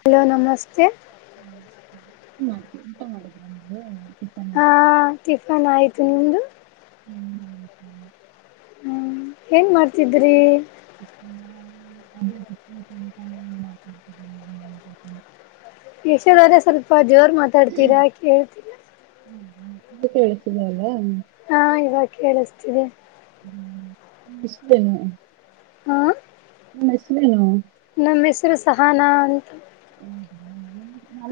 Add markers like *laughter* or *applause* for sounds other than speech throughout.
Hello ನಮಸ್ತೆ ಮಾಡ್ತ ಎಂತ ಮಾಡಿದ್ರ ನಗೆ *inaudible* ಹಾ ಟಿಫನ್ ಆಯ್ತು ನಿಮ್ದು ಹ್ಮ *inaudible* ಹ್ಮ ಏನ್ ಮಾಡ್ತಿದ್ರಿ ಅಲ್ಲ ಸ *inaudible* ಹ್ಞ ಹ್ಞ *inaudible* ಯಶೋಧೊರೆ ಸ್ವಲ್ಪ ಜೋರ್ ಮಾತಾಡ್ತೀರಾ ಕೇಳ್ತೀಲಾ ಹ್ಮಂತ ಕೇಳತಿದ ಅಲ್ಲ ಹಾ ಇವಾಗ ಕೇಳುಸ್ತಿದೇ ಹ್ಮೇ *inaudible* ಹ್ಮ ನಿಮ್ ಹೆಸರೇನು ನಮ್ಮ್ ಹೆಸರು ಸಹಾನ ಅಂತ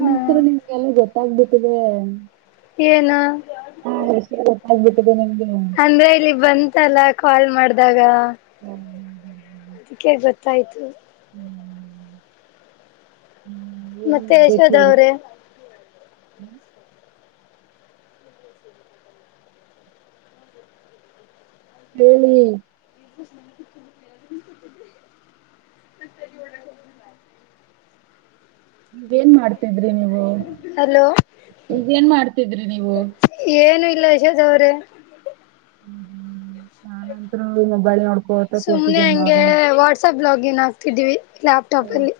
ಹಾ ನಿಮ್ಗೆಲ್ಲ ಗೊತ್ತಾಗಬಿಟ್ಟಿದೆ ಏನು ಹಾ ಹೆ ಗಬಿಟ್ಟಿದೆ ನಿಮ್ಗೆ ಅಂದ್ರೆ ಇಲ್ಲಿ ಬಂತಲ್ಲ ಕಾಲ್ ಮಾಡ್ದಾಗ ಹ್ಮ್ ಗತ್ತ ಆಯ್ತು ಹ್ಮ್, ಮತ್ತೆ ಯಶೋದ ಅವ್ರೆ ಹ್ಮ *inaudible* ಹೇಳಿ ಕುನ *inaudible* ನೀವೇನ್ ಮಾಡ್ತಿದ್ರಿ ನೀವು ಹಲೋ ನೀವ ನ್ ಮಾಡ್ತಿದ್ರಿ ನೀವು ಇಲ್ಲಾ ಯಶೋಧ ಅವರೇ ಹ್ಮ ನಾನ್ಂತರು ಮೊಬೈಲ್ ನೋಡ್ಕ ಸುಮ್ನೆ ಹಂಗೆ ವಾಟ್ಸಪ್ ಬ್ಲಾಗಕ್ ಏನ್ ಹಕ್ತಿದ್ದೀವಿ ಲ್ಯಾಪ್ಟಾಪ್ ಅಲ್ಲಿ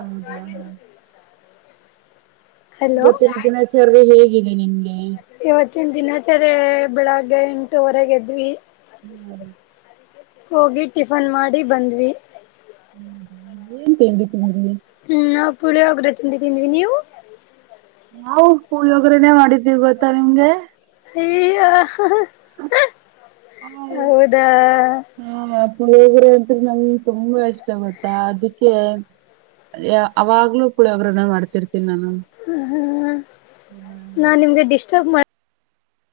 ಹೌದಾ ಹಲೋ ಇವತ್ತಿನ ದಿನಾಚರಣೆ ಹೇಗಿದೆ ನಿಮಗೆ ಇವತ್ತಿನ ದಿನಾಚರಿ ಬೆಳಗ್ಗೆ ಎಂಟವರೆಗೆ ಇದ್ವಿ ಹ್ಮ ಹೋಗಿ ಟಿಫನ್ ಮಾಡಿ ಬಂದ್ವಿ ಹ್ಮ ಹ ಏನ್ ತಿಂಡಿ ತಿಂದ್ರಿ? ಹ್ಮ್ ನಾವು ಪುಳಿಹೊಗರೆ ತಿಂದ್ವಿ ನೀವು ನಾವು ಪೂಳೊಗ್ರನೇ ಮಾಡಿದ್ದೀವಿ ಗೊತ್ತಾ ನಿಮ್ಗೆ ಆಯೋ ಹಾ ಹ್ಮ ಪುಳಿಯೋಗರೆ ಅಂದ್ರೆ ನಂಗೆ ತುಂಬಾ ಇಷ್ಟ ಗೊತ್ತಾ ಅದಕ್ಕೆ ಅವಾಗ್ಲೂ ಪುಳಿಯೋಗರೆ ಮಾಡ್ತಿರ್ತಾರೆ ಹ ಹಾ ನಾ ನಿಮ್ಗೆ ಡಿಸ್ಟರ್ಬ್ ಮಾಡ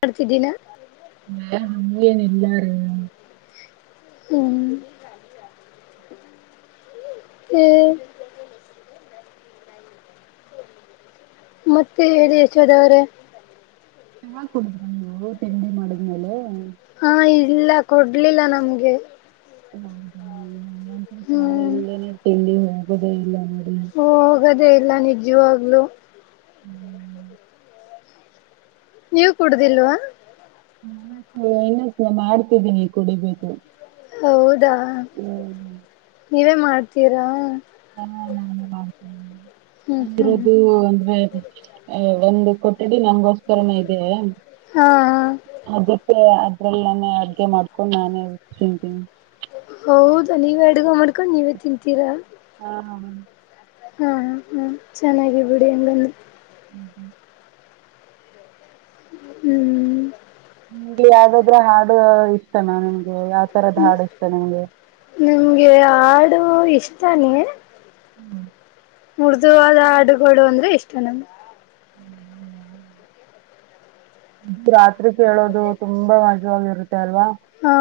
ಮಾಡ್ತಿದ್ದೀನ ನ ನಮ್ಮಿಯನ್ ಎಲ್ಲಾರ ಹ್ಮ ಹ್ಮ ಮತ್ತೆ ಹೇಳಿ ಯಶೋದವ್ರೇ ಚಾಹಾ ಕುಡಿದ್ರ ನೀವು ತಿಂಡಿ ಮಾಡಿದ್ಮೇಲೆ ಹಾ ಇಲ್ಲ ಕೊಡ್ಲಿಲ್ಲ ನಮ್ಗೆ ಚಾ ಹ್ಮ್ ಇಲ್ಲ ನ ತಿಲ್ಲಿ ಹೋಗೋದೇ ಇಲ್ಲ ನೋಡಿ. ಹ ಹೋಗದೇ ಇಲ್ಲ ನಿಜವಾಗ್ಲುೂ ಹ್ಮ್ ನೀವು ಕುಡುದಿಲ್ವಾ ನ ಇನ್ನ ನ ಮಾಡ್ತಿದ್ದೀನಿ ಕುಡಿಬೇಕು ಹೌದಾ ಹ್ಮ್ ನೀವೇ ಮಾಡ್ತೀರಾ ಹ್ಮ್ ಹ್ಮ್ ಆರೋದು ಅಂದ್ರೆ ಒಂದು ಕೊಠಡಿ ನಂಗೋಸ್ಕರನ ಇದೆ ಹಾ ಮತ್ತೆ ಅದ್ರಲ್ಲಾನೇ ಅಡ್ಗೆ ಮಾಡ್ಕೊಂಡು ನಾನೇ ಹ ತಿಂತೀನಿ ಹೌದಾ ನೀವೇ ಅಡುಗ ಮಾಡ್ಕೊಂಡು ನೀವೇ ತಿಂತೀರಾ ಹಾ ಹ ಹಾ ಹ್ಮ ಚೆನ್ನಾಗಿಬಿಡಿ ಹಂಗಂದು ಹ್ಮ್ ನಿಮ್ ಯಾವ್ದಾದ್ರ ಹಾಡು ಇಷ್ಟನಾ ನಿಮ್ಗೆ ಯಾವ್ ತರದ್ ಹಾಡು ಇಷ್ಟ ನಿಮ್ಗೆ ನಂಗೆ ಹಾಡು ಇಷ್ಟನೇ ಹ್ಮ್ ಉಡ್ದಾದ ಹಾಡುಗಳು ಅಂದ್ರೆ ಇಷ್ಟ ನಮಗೆ. ರಾತ್ರಿ ಕೇಳೋದು ತುಂಬಾ ಮಜವಾಗಿರುತ್ತೆ ಅಲ್ವಾ ಹಾ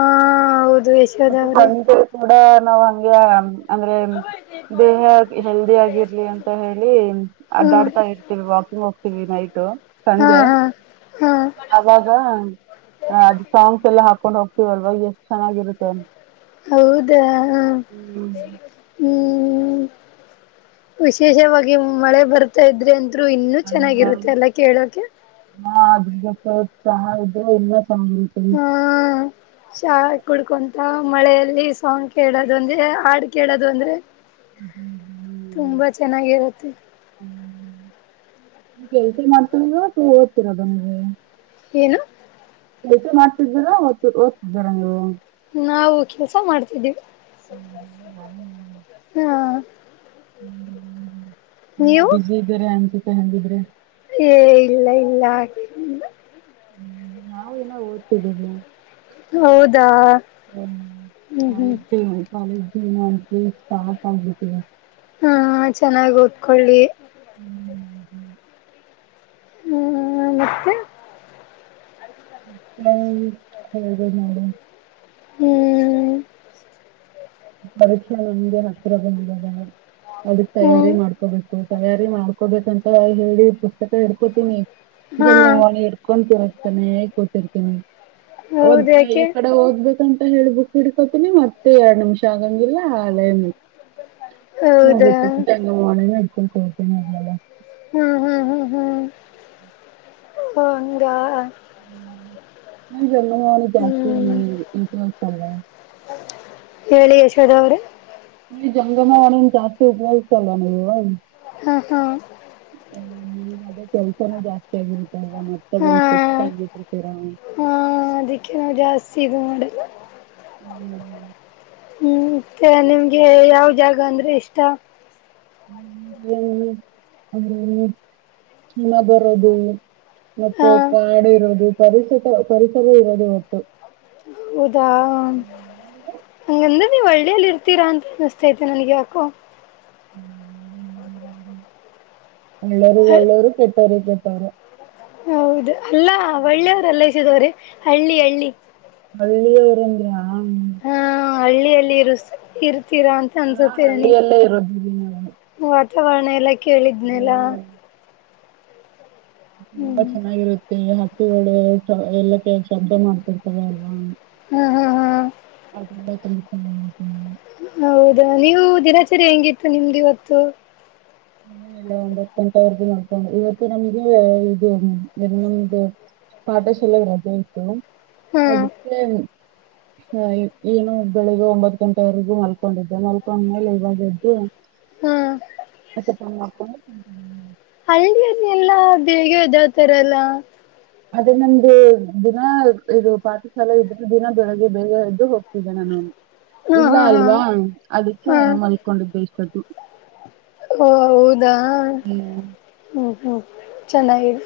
ಹೌದು ಯಶೋದ ಅವ್ರೇ ಮತ್ತೆ ಕೂಡ ನಾವ್ ಹಂಗಗೆ ಅಂದ್ರೆ ದೇಹ ಹೆಲ್ದಿ ಆಗಿರ್ಲಿ ಅಂತ ಹೇಳಿ ಹಾ ಅಡ್ಡಾಡ್ತಾ ಇರ್ತಿವಿ ವಾಕಿಂಗ್ ನೈಟ್ ಹಾ ಸಂಜೆ ಹಾ ಹಾ ಆವಾಗ ಅದು ಸಾಂಗ್ಸ್ ಎಲ್ಲ ಹಾಕ ಹಕೊಂಡ್ ಹೋಗ್ತತಿವಲ್ವಾಗ ಎಷ್ಟು ಚೆನ್ನಾಗಿರುತ್ತೆ ಹೌದಾ ಹ ಹ್ಮ್ ಹ್ಮ್ ವಿಶೇಷವಾಗಿ ಮಳೆ ಬರ್ತಾ ಇದ್ರೆ ಅಂತ ರು ಇನ್ನುೂ ಚೆನ್ನಾಗಿರುತ್ತೆ ಎಲ್ಲ ಕೇಳೋಕೆ. ಹ ಅದ ಜತೆ ಚ ಇದು ಎಲ್ಲ ಸಂಗತರಿ. ಶಾ ಕುಡ್ಕೊಂತ ಮಳೆಯಲ್ಲಿ ಸಾಂಗ್ ಕೇಳೋದು ಅಂದ್ರೆ ಹಾಡ್ ಕೇಳೋದು ಒಂದೇ. ಹ್ಮ್ ತುಂಬಾ ಚೆನ್ನಾಗಿರುತ್ತೆ. ಹ್ಮ ಕೆಳ್ತ ಮಾಡ್ತಳ ಓದ್ತಿೀರದುಮಗೆ. ಏನು ಹೆಚ್ಚ ಮಾಡ್ತಿದ್ದೀರಾ ಓದ್ತ ಓದ್ತಿದ್ದೀರ ನೀವು. ನಾವು ಕೆಲ್ಸ ಮಾಡ್ತಿದ್ದೀವಿ. ಹ್ಮ್ ಹ್ಮ್ *inaudible* ಹ ತುಂಬಾ ನೀವು ಬಿಸಿ ಇದ್ದಾರೆ ಅನ್ಸುತ್ತ ಹೇಂಗಿದ್ರೆ. ಏ ಇಲ್ಲ ಇಲ್ಲ. ಹ್ಮ ಯಾವವು ನ ಓದ್ತಿದ್ದೀವಿ. ಹೌದಾ ಹ್ಮ್ ಹ್ಮ್ ಹ್ಮ್ ಮತ್ತೆ ಯಾವತ್ತು ಆಗುತ್ತ ಹ್ಮ ಚೆನ್ನಾಗಿ ಓದ್ಕೊಳ್ಳಿ. ಹ್ಮ್ ಹ *inaudible* ಹ್ಮ ಮತ್ತೆ. ಹೌದು ಹೇಳಿದೆ ಮಾಡಳ ಹ್ಮ್ ಪರಕ್ಷಾ ನಮಗೆ ಹತ್ತಿರದೆ ಅದಕ್ ತಯಾರಿ ಹ್ಮ್ ಮಾಡ್ಕೋಬೇಕು. ತಯಾರಿ ಮಾಡ್ಕೊಬೇಕಂತ ಹೇಳಿ ಪುಸ್ತಕ ಹಿಡ್ಕೋತೀನಿ. ಹಾ ಜಂಗ ಮಾಡಳಿ ಎಡ್ಕೊಂಡು ತರತಾನನೆ ಕೂತರ್ತೇನೆ. ದ್ ಹೌದ ಈ ಯಾಕೆ ಕಡೆ ಹೋಗ್ಬೇಕಂತ ಹೇಳ್ಬು ಹಿಡ್ಕೋತೀನಿ ಮತ್ತೆ ಎರಡ್ ನಿಮಿಷ. ಶಾಗಂಗಿರಿಲ್ಲ ಹಲ ಹೋಗ ಹೌದಾ ಚಂಗ ಮಾಡ. ಸತನೆಲ್ಲ ಅದ ಹ್ಮ್ ಹ್ಮ್ ಹ್ಮ್ ಹ್ಮ್ ಹಂಗ ನೀ ಜಂಗಮಳಿ ಜಾಸ್ತಿ ಹ್ಮ್ ಉಪಯೋಗತಲ್ಲ. ಹೇಳಿ ಯಶೋದವ್ರ ಈ ಜಂಗಮ ಒಣನ್ ಜಾಸ್ತಿ ಉಪಯೋಗ್ತಲ್ಲ ನೀವು. ಹಾ ಹಾ ಹ್ಮ ನೀಗಾದದೇ ಕೆಲ್ಸಾನೂ ಜಾಸ್ತಿ ಆಗಿರುತ್ತೆ. ಲ್ಲ ಮತ್ತೆ ಹಾ ಬಂದು್ ಸುಸ್ತ ಆಗ್ಬಿಟ್ಟ್ರತೀರ. ಸಿವೋಡ್ ಹ್ಮ್ ಹ್ಮ ಹ್ಮ್ ಮತ್ತೆ ನಿಮ್ಗೆ ಯಾವ ಜಾಗ ಅಂದ್ರೆ ಇಷ್ಟ. ಹ ಹಿಮಾ ಬರೋದು. ಹ ಮತ್ತೆ ಕಾಡು ಇರೋದು ಪರಿಸ ಪರಿಸರ ಇರೋದು ಒಟ್ಟು. ಹೌದಾ ಅ ಎಲ್ಲಿ ನೀ ಒಳ್ಳೇಲ್ಲಿ ಇರ್ತೀರಾ ಅಂತ ಅನ್ನಿಸ್ತತೆ ನನ್ಗೆ ಯಾಕೋ. ಹ್ಮ್ *inaudible* ಒಳ್ಳರು ಒಳ್ಳೋರು ಕೆಟ್ಟವರು ಕೆಟ್ಟರು. ಹೌದು ಅಲ್ಲಾ ಒಳ್ಳೆಯವ್ರಲ್ಲಸಿದವ್ರೆ ಹಳ್ಳಿ ಹಳ್ಳಿ. ಹಳ್ಳಿಯೂರಂದ್ರ ಹಾ ಹಳ್ಳಿಯಲ್ಲಿ ಇರು ಇರ್ ತೀರಾ ಅಂತ ಆ ಅನ್ಸುತ್ತೇರ ನೀ ಹಳ್ಳಿಯಲ್ಲೇ ಇರೋದಿವಿ ನಾವು ಚವಣ ಎಲ್ಲ ಕೇಳಿದ್ನೆಲ್ಲ. ಹ್ಮ್. ತುಂಬಾ ಚೆನ್ನಾಗಿರುತ್ತೆ ಹಕ್ಕಿಗಳು ಎಲ್ಲ ಕೆ ಶಬ್ದ ಮಾಡ್ತಿರ್ತವೆ ಅಲ್ ಹ್ಮ್ ಹ್ಮ್ ಹ್ಮ್ *inaudible* ಹೌದಾ ನೀವು ದಿನಾಚರಿ ಹೆಂಗಿತ್ತು ನಿಮ್ದು ಇವತ್ತು ಇಲ್ಲ ಇಲ್ಲ ಒಂದ್ತ್ತು ಗಂಟೆವರೆಗ ನೋಡ್ಕೊಂಡು ಇವತ್ತು ನಮ್ಗೆ ಇದು ನಮ್ದು ಪಾಠಶಾಲೆ ರಜೆ ಇತತ್ತು ಹಾ ಅದಕ್ಕೆ ಹ ಏನು ಬೆಳಿಗ್ಗೆ ಒಂಬತ್ ಗಂಟೆವರೆಗೂ ಮಲ್ಕೊಂಡಿದ್ದೆ ಮಲ್ಕೊಂಡ್ಮೇಲೆ ಇವಾಗ ಎದ್ದು ಹ್ಮ್ ಮತ್ತೆ ಫೋನ್ ಮಾಡ್ಕೊಂಡು ಹಳ್ಳಿಯನ್ನ ಎಲ್ಲಾ ಬೇಗ ಇದಾವತಾರಲ್ಲ ಅದೇ ನಮ್ದ ದಿನ ಇದು ಪಾಠಶಾಲೆ ಇದ್ರೆ ದಿನ ಬೆಳಗ್ಗೆ ಬೇಗ ಎದ್ದು ಹೋಗ್ತಿದ್ದೆ ನಾನು ಹಾ ಇಲ್ಲ ಹಾ ಹಾ ಅಲ್ವಾ ಅದಕ್ಕೆ ಹಾ ಮಲ್ಕೊಂಡಿದ್ದು ಇಷ್ಟ್ದು ಓ ಹೌದಾ ಹ್ಮ್ ಹ್ಮ್ ಹ್ಮ್ ಚೆನ್ನಾಗಿದೆ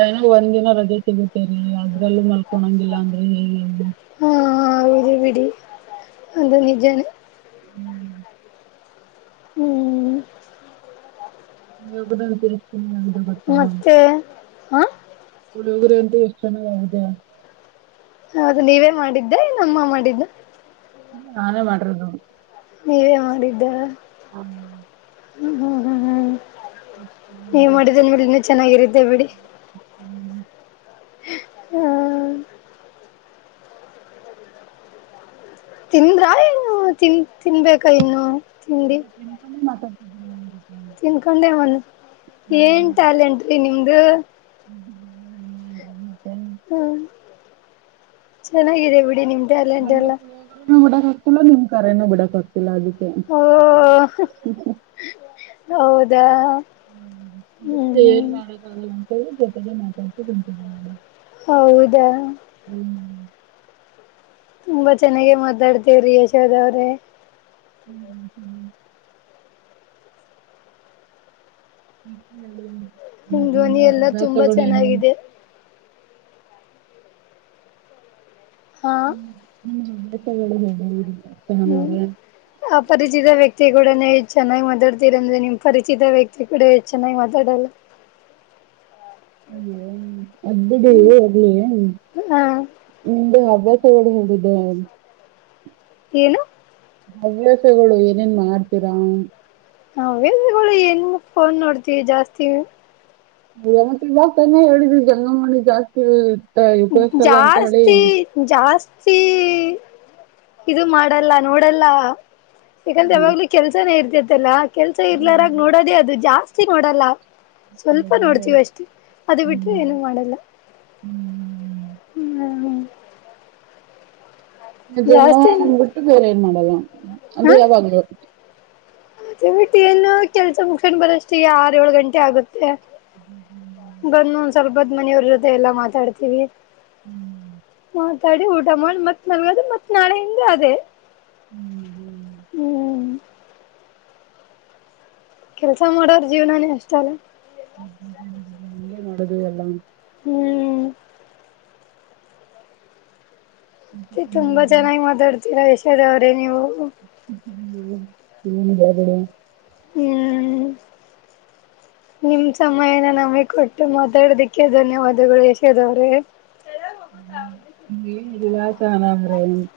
ನಾಗ ಒಂದ್ ದಿನ ರಜೆ ಸಿಗುತ್ತೇರಿ ಅದ್ರಲ್ಲೂ ಮಲ್ಕೊಂಗಿಲ್ಲ ಅಂದ್ರೆ ಹೇಗೆ ಹಾ ವಿಡಿ ಬಿಡಿ ಅದು ನಿಜಾನೆ ಹ್ಮ್ ಹ್ಮ್ ನೀಗದಾನರಿ ಮತ್ತೆ ಹಾ ನಡಿದ್ರೆ ಅಂತ ಎಷ್ಟು ಚೆನ್ನಾಗಾಗಿದೆಯ ಹೌದು ನೀವೇ ಮಾಡಿದ್ದ ನಮ್ಮ ಮಾಡಿದ್ದ ನಾನೇ ಮಾಡರದು ನೀವೇ ಮಾಡಿದ್ದ ಹ್ಮ ಹ್ಮ್ ಹ್ಮ್ ಹ್ಮ್ ಹ್ಮ್ ಹ ಚೆನ್ನಾಗಿರುದ್ದೆ ಬಿಡಿ ಹ್ಮ ತಿಂದ್ರಾ ಏನು ತಿನ್ ತಿನ್ಬೇಕಾ ಇನ್ನು ತಿಂಡಿ ಇ ತಿನ್ಕೊಂಡೆ ಮಾತಾಡ್ ತಿನ್ಕೊಂಡೆ ಒಂದು ಏನ್ ಹ್ಮ್. ಟ್ಯಾಲೆಂಟ್ ನಿಮ್ದು ಹ್ಮ್. ಮತ್ತೆ ಹ್ಮ ಚೆನ್ನಾಗಿದೆ ಬಿಡಿ ನಿಮ್ದ ನಂಗೆ ಪುಳಿಯ ಬಿಡಕ್ ಆಗ್ತಿಲ್ಲ ನಿಮ್ ಕರನ ಬಿಡಕ್ ಆಗ್ತಲ್ಲ ಇಲ್ಲ ಅದಕ್ಕೆ ಓ ಹೌದಾ ಹ್ಮ್ ಹ್ಮ ಏನ್ ಹ್ಮ್ ಮಾಡಕ್ ಆಗಲ್ಲ ಅಂತೇಳಿ ಜೊತೆಗೆ ಮಾತಾಡ್ತಿ ತಿಂತೀನೆ ನ ಹೌದಾ ತುಂಬಾ ಚೆನ್ನಾಗ ಮಾತಾಡ್ತೇವ್ರಿ ಯಶೋದವ್ರೆ ಹ್ಮ್ ಹ್ಮ್ ಹೇಳ ನಿಮ್ ನದು ಧ್ವನಿ ಎಲ್ಲ ತುಂಬಾ ಅಭ್ಯಾಸಗೇನು ಚೆನ್ನಾಗಿದೆ ಹಾ ಹ್ಮೇಟಗಳು ಹೇಳನ್ರ ಪರಿಚಿತ ವ್ಯಕ್ತಿ ಕೂಡ ಚೆನ್ನಾಗಿ ಮಾತಾಡ್ತಿರ ಅಂದ್ರೆ ನಿಮ್ ಪರಿಚಿತ ವ್ಯಕ್ತಿ ಕೂಡ ಹೆ ಚೆನ್ನಾಗಿ ಮಾತಾಡಲ್ಲ *inaudible* ಹ್ಮ್ ಹಾ *unintelligible* *unintelligible* ಏನು ಹವ್ಯಾಸಗಳು ಏನೇನ್ ಮಾಡ್ತೀರಾ *unintelligible* ಏನ್ ಫೋನ್ ನೋಡ್ತಿವಿ ಜಾಸ್ತಿ ಹೌದಾ ಮತ್ತೆ ಇವಾಗ ತಾನೇ ಹೇಳಿದಿ ಜಂಗಮಣಿ ಜಾಸ್ತಿ ತ- ಉಪಯೋಗಿಸಲ್ಲ ಅಂತ ಹೇಳಿ ಜಾಸ್ತಿ ಜಾಸ್ತಿ ಇದು ಮಾಡಲ್ಲ ನೋಡಲ್ಲ ಯಾಕಂದ್ರೆ ಹ್ಮ್. ಯಾವಾಗ್ಲೂ ಕೆಲ್ಸನೇ ಇರ್ತತ್ತಲ್ಲ ಕೆಲ್ಸ ಹ್ಮ್. ಇರ್ಲಾರಾಗ ನೋಡೋದೇ ಅದು ಜಾಸ್ತಿ ಮಾಡಲ್ಲ ಸ್ವಲ್ಪ ಹಂಗೆ. ನೋಡ್ತೀವ ಅಷ್ಟೇ ಅದು ಬಿಟ್ರೆ ಹ್ಮ್. ಏನು ಮಾಡಲ್ಲ ಹ್ಮ್. ಹ್ಮ. ಅದೇನೋ ಬಿಟ್ಟು ಬೇರೆ ಏನ್ ಮಾಡಲ್ಲ ಅಂದ್ರ ಯಾವಾಗಲ. ಡ್ಯೂಟಿ ಎಲ್ಲಾ ಕೆಲಸ ಮುಗಸಕೊಂಡು ಬರವಸ್ಟಿಗೆ ಆರ ಏಳು ಗಂಟೆ ಆಗುತ್ತೆ. ಹ್ಮ ಹ್ಮ್. ಬಂದು ಒಂದ್ ಸ್ವಲ್ಪ ಒತ್ತು ಮನಿಯವರ ಜೊತೆ ಎಲ್ಲಾ ಮಾತಾಡ್ತಿವಿ. ಹ್ಮ್. ಮಾತಾಡಿ ಊಟ ಮಾಡಿ ಮತ್ ಮಲಗೋದು ಮತ್ ನಾಳೆಯಿಂದ ಅದೇ. ಹ್ಮ್. ಹ್ಮ್. ಕೆಲಸ ಮಾಡೋರ್ ಜೀವನಾನೇ ಅಷ್ಟ ಅಲ್ಲ. ಹಗೆ ಮಾಡುದು ಎಲ್ಲಾ. ಹ್ಮ್. ಮತ್ತೆ ತುಂಬಾ ಚೆನ್ನಾಗಿ ಮಾತಾಡ್ತೀರಾ ಯಶಾದ ಅವ್ರೇ ನೀವು. ಹ್ಮ ಹ ಬಿಡೆ. ಹ್ಮ್. *inaudible* ನಿಮ ಸಮಯನ ನಮಗೆ ಕೊಟ್ಟು ಮಾತಾಡದಿಕ್ಕೆ ಧನ್ಯವಾದಗಳು ಯಶೋದವರೇ. ಏನಿಲ್ಲ ಎಲ್ಲಾ ಚಾನ.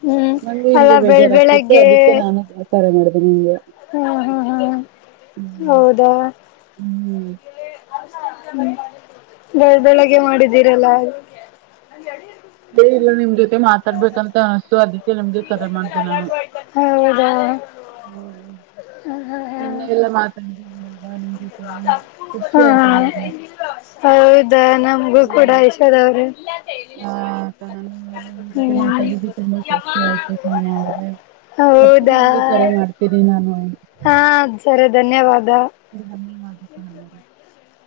ಹ್ಮ್ ಒಂದು ಅಲ್ಲ ಹಿಂಗೆ ಬೆಳ್ ಬೇಜಾರ ಆಕತಿತ್ತು ಬೆಳಗ್ಗೆ ಅದಕ್ಕೆ ನಾನು ರಿಫರ್ ಮಾಡಿದೆೇನ ನಿಂಗೆ. ಹ್ಮ ಹ್ಮ್ಮ್ ಹ್ಮ್ಮ್ ಹೌದ. ಹ್ಮ್ ಹ್ಮ ಬೆಳ ಬೆಳಗೆ ಮಾಡಿದ್ದೀರಲ್ಲ. ಏನಿಲ್ಲ ನಿಮ್ ಜೊತೆ ಮಾತಾಡ ಬೇಕು ಅಂತ ಅನಸ್ತು ಅದಕ್ಕೆ ನಿಮ್. *unintelligible* ಹೌದ. ಹ್ಮ್ ಹಾ ನಿನ್ನೆ ಹಾ ಎಲ್ಲ ಮಾತಾಡ್ತೀನಿ ಅಲ್ವಾ ನಿಮಗೆ. ಕುಸಿ ಹಾ ಆಯ್ತು ನನಗೆ ಹೌದಾ ನಮಗೂ ಕೂಡ *unintelligible* ಯಶೋದ ಅವ್ರೆ ಹಾ ಸಾನ ನಿನ್ ಜೊತೆ ಹ್ಮ್ ಮಾತಾಡಿದು ತುಂಬಾ ಖುಶಿ ಆಯ್ತು ಸಾನ ಅವ. ಮತ್ತೆ ಹೌದಾ ನಿಮಗೆ ಕರೆ ಮಾಡ್ತೀನಿ ನಾನು. ಹಾ ಸರಿ ಧನ್ಯವಾದ. *unintelligible*